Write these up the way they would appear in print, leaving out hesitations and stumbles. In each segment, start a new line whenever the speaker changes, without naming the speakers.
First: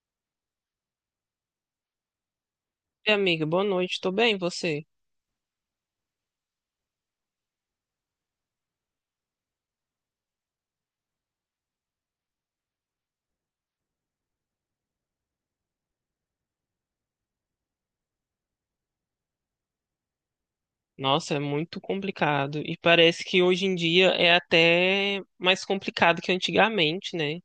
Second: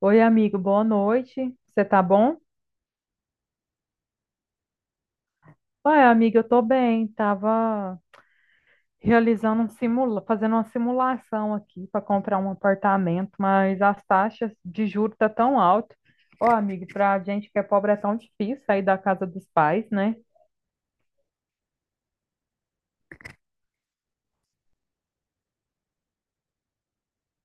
Oi, amigo, boa noite. Você tá bom?
E, amiga, boa noite, tô bem, e você?
Oi, amiga, eu tô bem. Tava realizando fazendo uma simulação aqui para comprar um apartamento, mas as taxas de juros tá tão alto. Ô, amigo, pra gente que é pobre é tão difícil sair da casa dos pais, né?
Nossa, é muito complicado. E parece que hoje em dia é até mais complicado que antigamente, né?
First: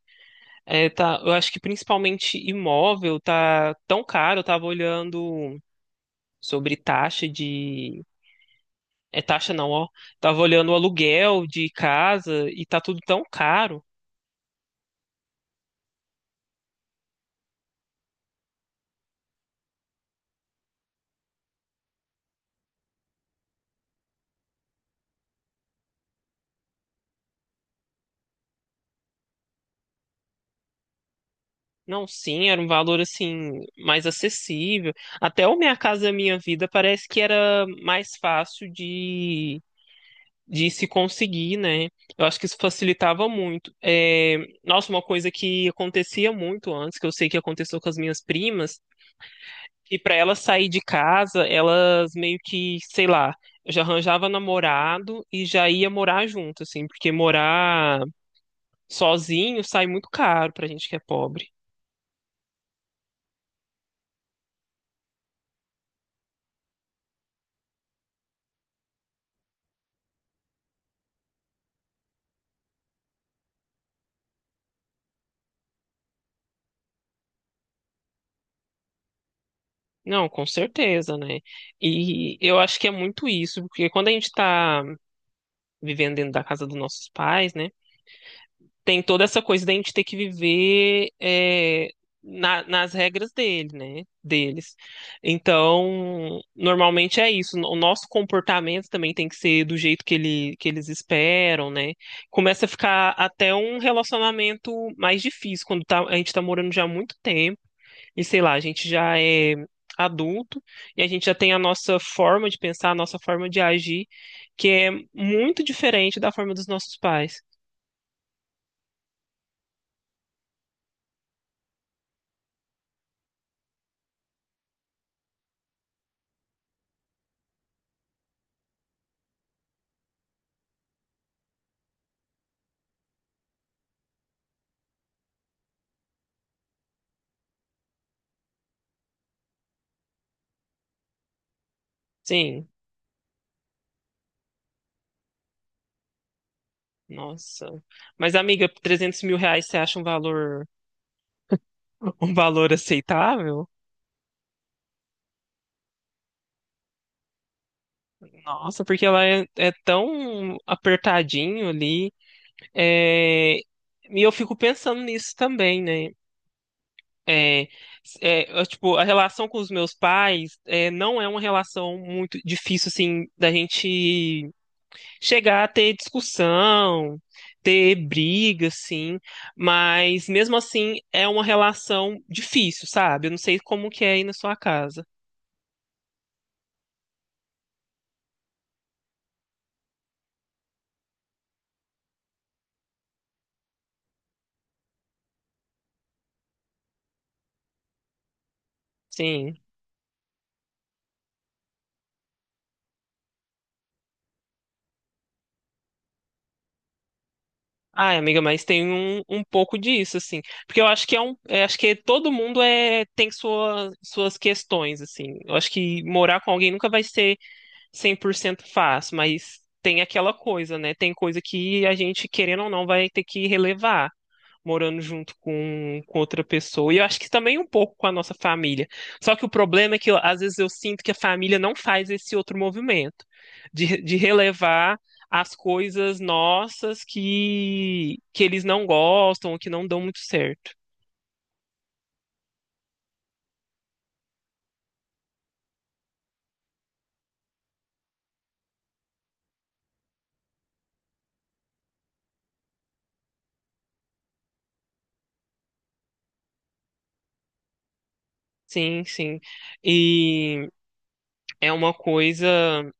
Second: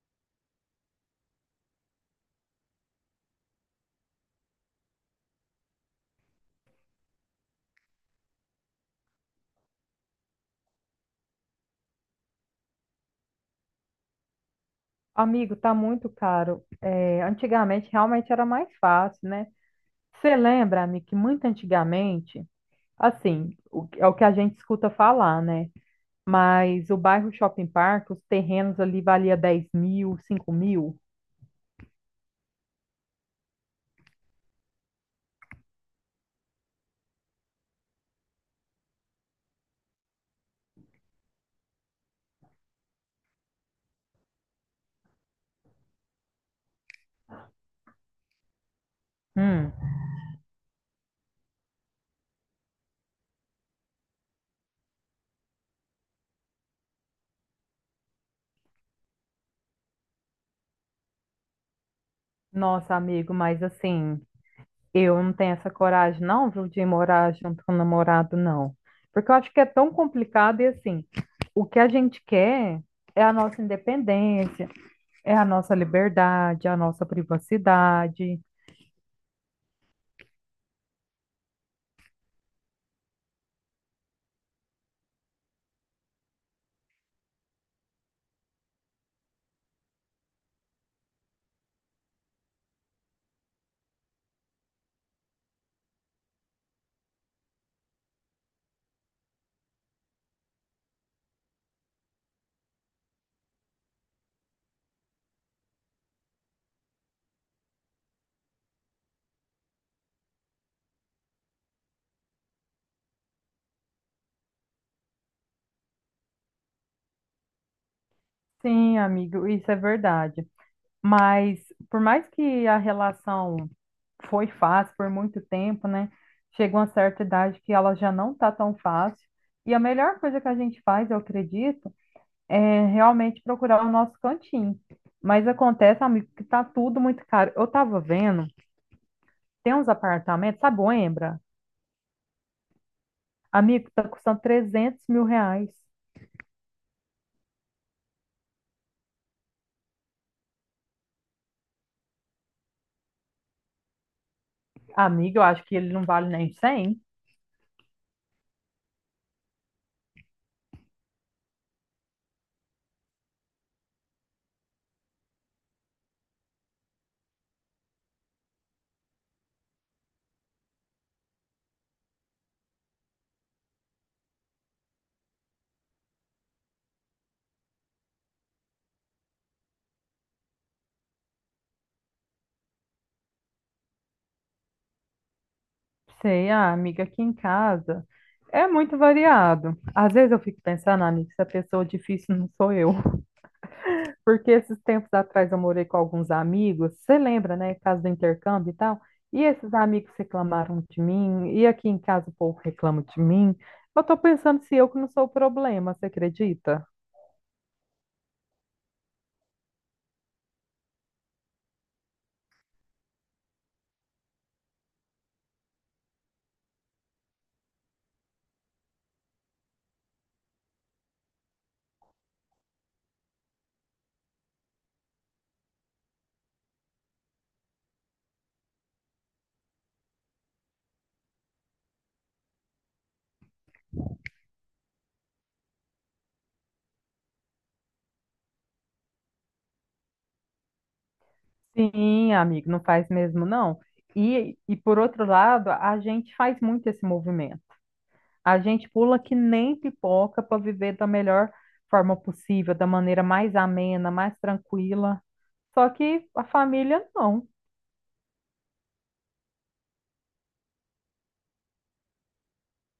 Eu acho que principalmente imóvel tá tão caro, eu tava olhando sobre taxa de. É taxa não, ó. Tava olhando o aluguel de casa e tá tudo tão caro.
Amigo, tá muito caro. É, antigamente realmente era mais fácil, né? Você lembra, amigo, que muito antigamente, assim, é o que a gente escuta falar, né? Mas o bairro Shopping Park, os terrenos ali valia 10 mil, 5 mil.
Não, sim, era um valor assim mais acessível. Até o Minha Casa Minha Vida parece que era mais fácil de se conseguir, né? Eu acho que isso facilitava muito. Nossa, uma coisa que acontecia muito antes, que eu sei que aconteceu com as minhas primas,
Hum.
que para elas sair de casa, elas meio que, sei lá, já arranjava namorado e já ia morar junto, assim, porque morar sozinho sai muito caro pra gente que é pobre.
Nossa, amigo, mas assim, eu não tenho essa coragem, não, viu, de morar junto com o namorado, não. Porque eu acho que é tão complicado e assim, o que a gente quer é a nossa independência, é a nossa liberdade, é a nossa privacidade.
Não, com certeza, né? E eu acho que é muito isso, porque quando a gente tá vivendo dentro da casa dos nossos pais, né, tem toda essa coisa da gente ter que viver nas regras dele, né? Deles. Então, normalmente é isso. O nosso comportamento também tem que ser do jeito que que eles esperam, né? Começa a ficar até um relacionamento mais difícil quando a gente tá morando já há muito tempo e sei lá, a gente já é adulto e a gente já tem a nossa forma de pensar, a nossa forma de agir, que é muito diferente da forma dos nossos pais.
Sim, amigo, isso é verdade. Mas por mais que a relação foi fácil por muito tempo, né? Chega uma certa idade que ela já não tá tão fácil. E a melhor coisa que a gente faz, eu acredito, é realmente procurar o nosso cantinho. Mas acontece, amigo, que tá tudo muito caro. Eu tava vendo, tem uns apartamentos, sabe, o Embra?
Sim.
Amigo, tá custando 300 mil reais.
Nossa. Mas, amiga, R$ 300.000 você acha um valor aceitável?
Amigo, eu acho que ele não vale nem 100.
Nossa, porque é tão apertadinho ali. É, E eu fico pensando nisso também, né? É, tipo, a relação com os meus pais não é uma relação muito difícil, assim, da gente chegar a ter discussão, ter briga, sim, mas mesmo assim é uma relação difícil, sabe? Eu não sei como que é aí na sua casa.
Sei, ah, amiga, aqui em casa é muito variado. Às vezes eu fico pensando: "Ah, amiga, se a pessoa difícil não sou eu." Porque esses tempos atrás eu morei com alguns amigos, você lembra, né? Casa do intercâmbio e tal. E
Sim.
esses amigos reclamaram de mim, e aqui em casa o povo reclama de mim. Eu tô pensando se eu que não sou o problema, você acredita?
Ai, amiga, mas tem um pouco disso, assim. Porque eu acho que todo mundo tem suas questões, assim. Eu acho que morar com alguém nunca vai ser 100% fácil, mas tem aquela coisa, né? Tem coisa que a gente, querendo ou não, vai ter que relevar morando junto com outra pessoa. E eu acho que também um pouco com a nossa família. Só que o problema é que às vezes eu sinto que a família não faz esse outro movimento de relevar as coisas nossas que eles não gostam, ou que não dão muito certo.
Sim, amigo, não faz mesmo não. E por outro lado, a gente faz muito esse movimento. A gente pula que nem pipoca para viver da melhor forma possível, da maneira mais amena, mais tranquila. Só que a família não.
Sim, sim. E é uma coisa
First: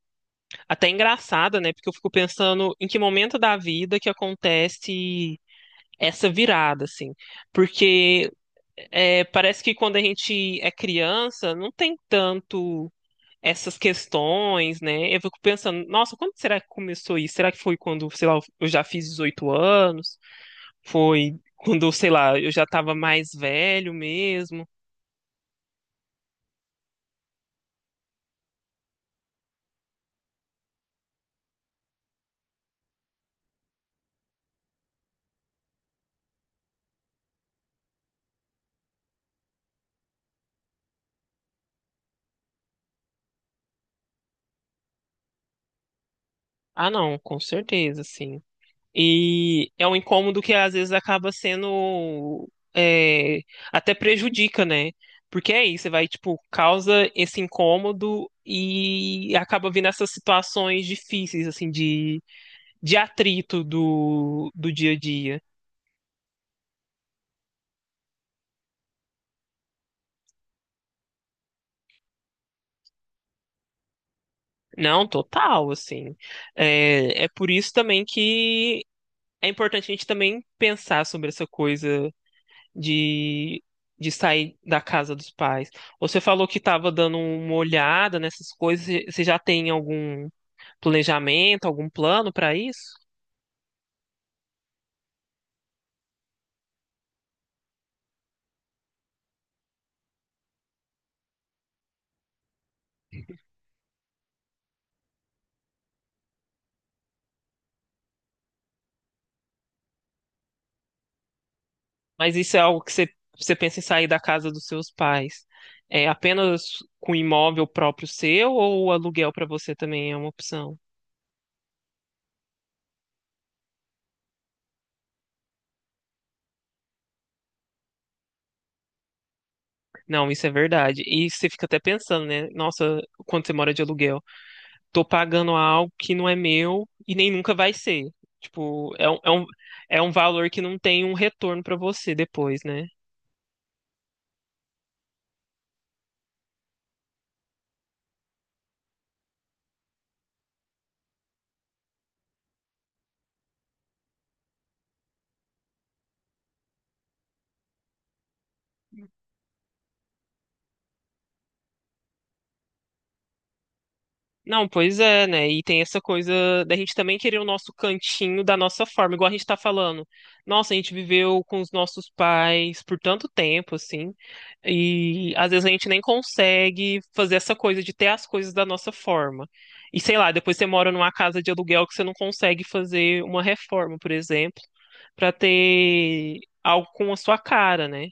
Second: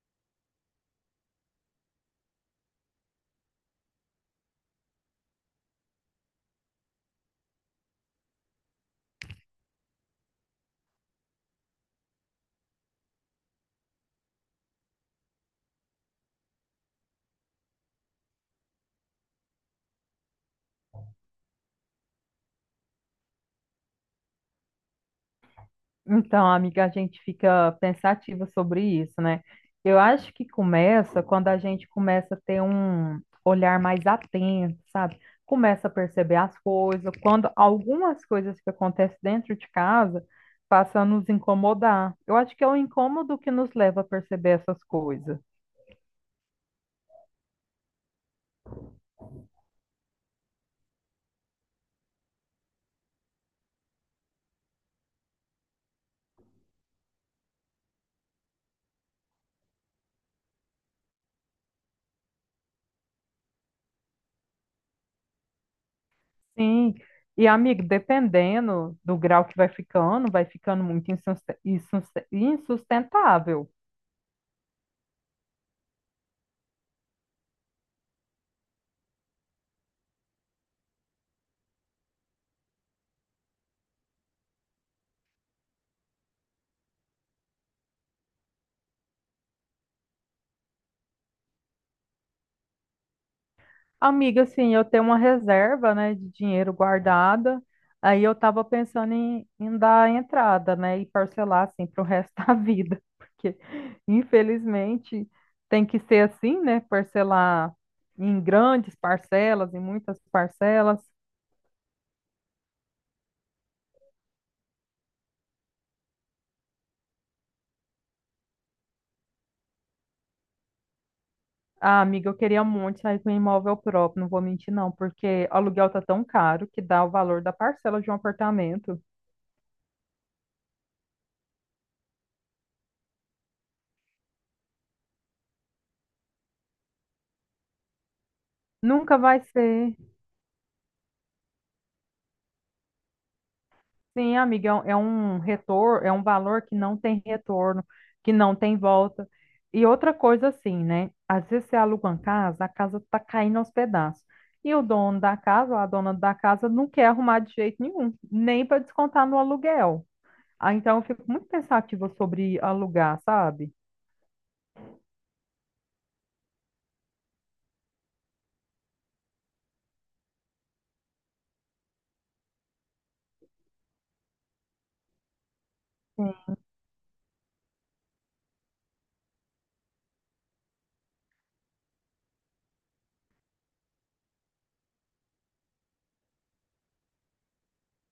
até engraçada, né? Porque eu fico pensando em que momento da vida que acontece essa virada, assim. Porque Parece que quando a gente é criança, não tem tanto essas questões, né? Eu fico pensando, nossa, quando será que começou isso? Será que foi quando, sei lá, eu já fiz 18 anos? Foi quando, sei lá, eu já estava mais velho mesmo?
Então, amiga, a gente fica pensativa sobre isso, né? Eu acho que começa quando a gente começa a ter um olhar mais atento, sabe? Começa a perceber as coisas, quando algumas coisas que acontecem dentro de casa passam a nos incomodar. Eu acho que é o incômodo que nos leva a perceber essas coisas.
Ah, não, com certeza, sim. E é um incômodo que às vezes é, até prejudica, né? Porque é isso, você vai, tipo, causa esse incômodo e acaba vindo essas situações difíceis, assim, de atrito do dia a dia.
Sim. E, amigo, dependendo do grau que vai ficando muito insustentável.
Não, total, assim. É, é por isso também que é importante a gente também pensar sobre essa coisa de, de sair da casa dos pais. Você falou que estava dando uma olhada nessas coisas. Você já tem algum planejamento, algum plano para isso?
Amiga, assim, eu tenho uma reserva, né, de dinheiro guardada. Aí eu tava pensando em dar entrada, né, e parcelar, assim, pro resto da vida. Porque, infelizmente, tem que ser assim, né, parcelar em grandes parcelas, em muitas parcelas.
Mas isso é algo você pensa em sair da casa dos seus pais? É apenas com imóvel próprio seu ou o aluguel para você também é uma opção?
Ah, amiga, eu queria muito sair com um imóvel próprio, não vou mentir não, porque o aluguel tá tão caro que dá o valor da parcela de um apartamento.
Não, isso é verdade. E você fica até pensando, né? Nossa, quando você mora de aluguel, tô pagando algo que não é meu e nem nunca vai ser. Tipo, é
Nunca
um, é
vai
um,
ser.
é um valor que não tem um retorno pra você depois, né?
Sim, amiga, é um retorno, é um valor que não tem retorno, que não tem volta. E outra coisa assim, né? Às vezes você aluga uma casa, a casa tá caindo aos pedaços. E o dono da casa, ou a dona da casa, não quer arrumar de jeito nenhum, nem para descontar no aluguel. Ah, então eu fico muito pensativa sobre alugar, sabe?
Não, pois é, né? E tem essa coisa da gente também querer o nosso cantinho da nossa forma, igual a gente tá falando. Nossa, a gente viveu com os nossos pais por tanto tempo, assim, e às vezes a gente nem consegue fazer essa coisa de ter as coisas da nossa forma. E sei lá, depois você mora numa casa de aluguel que você não consegue fazer uma reforma, por exemplo, pra ter algo com a sua cara, né?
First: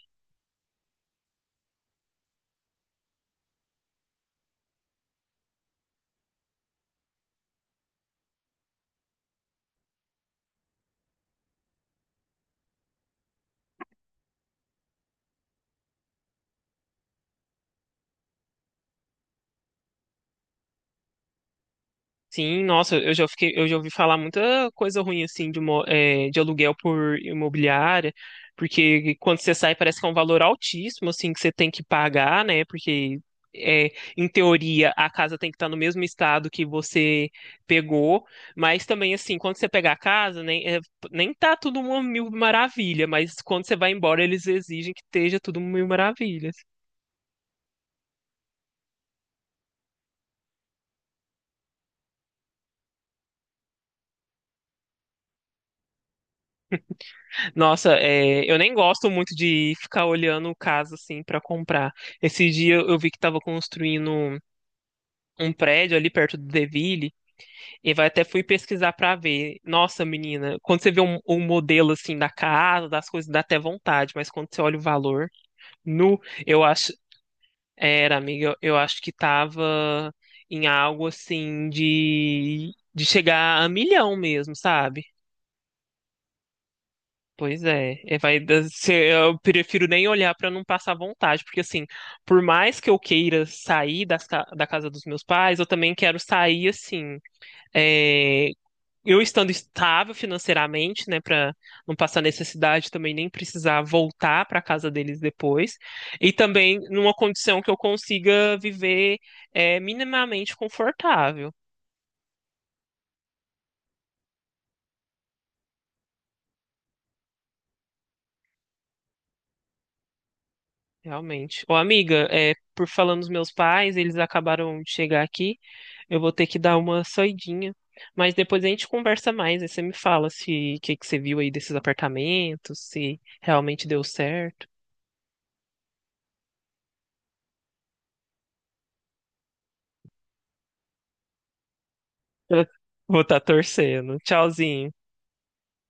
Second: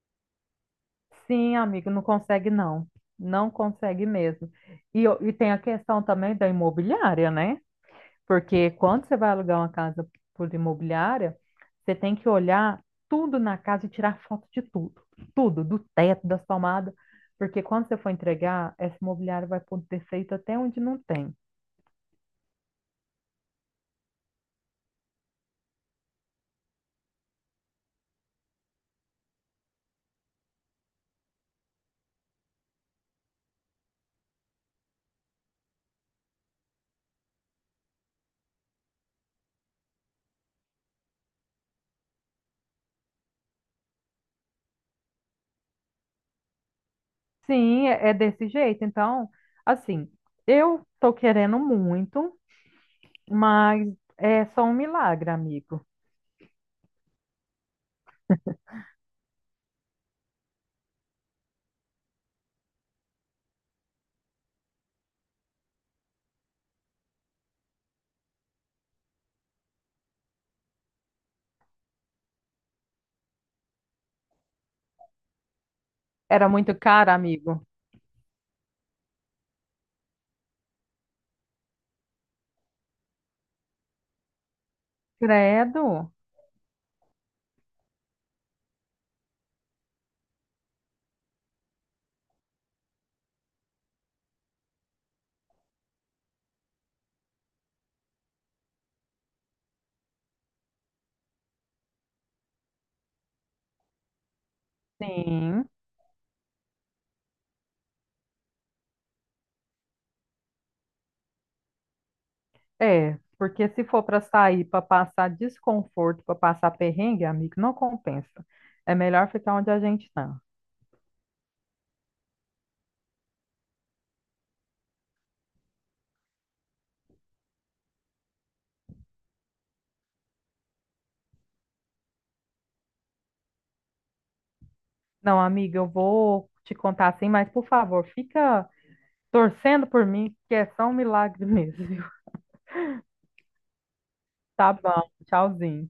Sim, amigo, não consegue não. Não consegue mesmo. E, e tem a questão também da imobiliária, né? Porque quando você vai alugar uma casa por imobiliária, você tem que olhar tudo na casa e tirar foto de tudo. Tudo, do teto, das tomadas. Porque quando você for entregar, essa imobiliária vai pôr defeito até onde não tem.
Sim, nossa, eu já ouvi falar muita coisa ruim assim de aluguel por imobiliária, porque quando você sai parece que é um valor altíssimo assim que você tem que pagar, né? Eh, Em teoria a casa tem que estar no mesmo estado que você pegou, mas também assim quando você pegar a casa nem tá tudo uma mil maravilha, mas quando você vai embora eles exigem que esteja tudo mil maravilhas.
Sim, é, é desse jeito. Então, assim, eu tô querendo muito, mas é só um milagre, amigo.
Nossa, é, eu nem gosto muito de ficar olhando o caso assim pra comprar. Esse dia eu vi que tava construindo um prédio ali perto do Deville e vai até fui pesquisar pra ver. Nossa, menina, quando você vê um modelo assim da casa, das coisas, dá até vontade, mas quando você olha o valor, nu,
Era
eu
muito
acho,
caro, amigo.
eu acho que tava em algo assim de chegar a milhão mesmo, sabe?
Credo?
Pois é, é, vai, eu prefiro nem olhar pra não passar vontade, porque assim, por mais que eu queira sair da casa dos meus pais, eu também quero sair assim, é, eu estando estável financeiramente, né, pra não passar necessidade também nem precisar voltar pra casa deles
Sim,
depois, e também numa condição que eu consiga viver minimamente confortável,
é. Porque se for para sair, para passar desconforto, para passar perrengue, amigo, não compensa. É melhor ficar onde a gente tá.
realmente. Ô, amiga, é, por falando dos meus pais, eles acabaram de chegar aqui. Eu vou ter que dar uma saidinha. Mas depois a gente conversa mais. Aí você me fala se o que que você viu aí desses apartamentos, se realmente deu certo.
Não, amiga, eu vou te contar assim, mas por favor, fica torcendo por mim, que é só um milagre mesmo, viu?
Eu vou estar torcendo.
Tá
Tchauzinho.
bom, tchauzinho.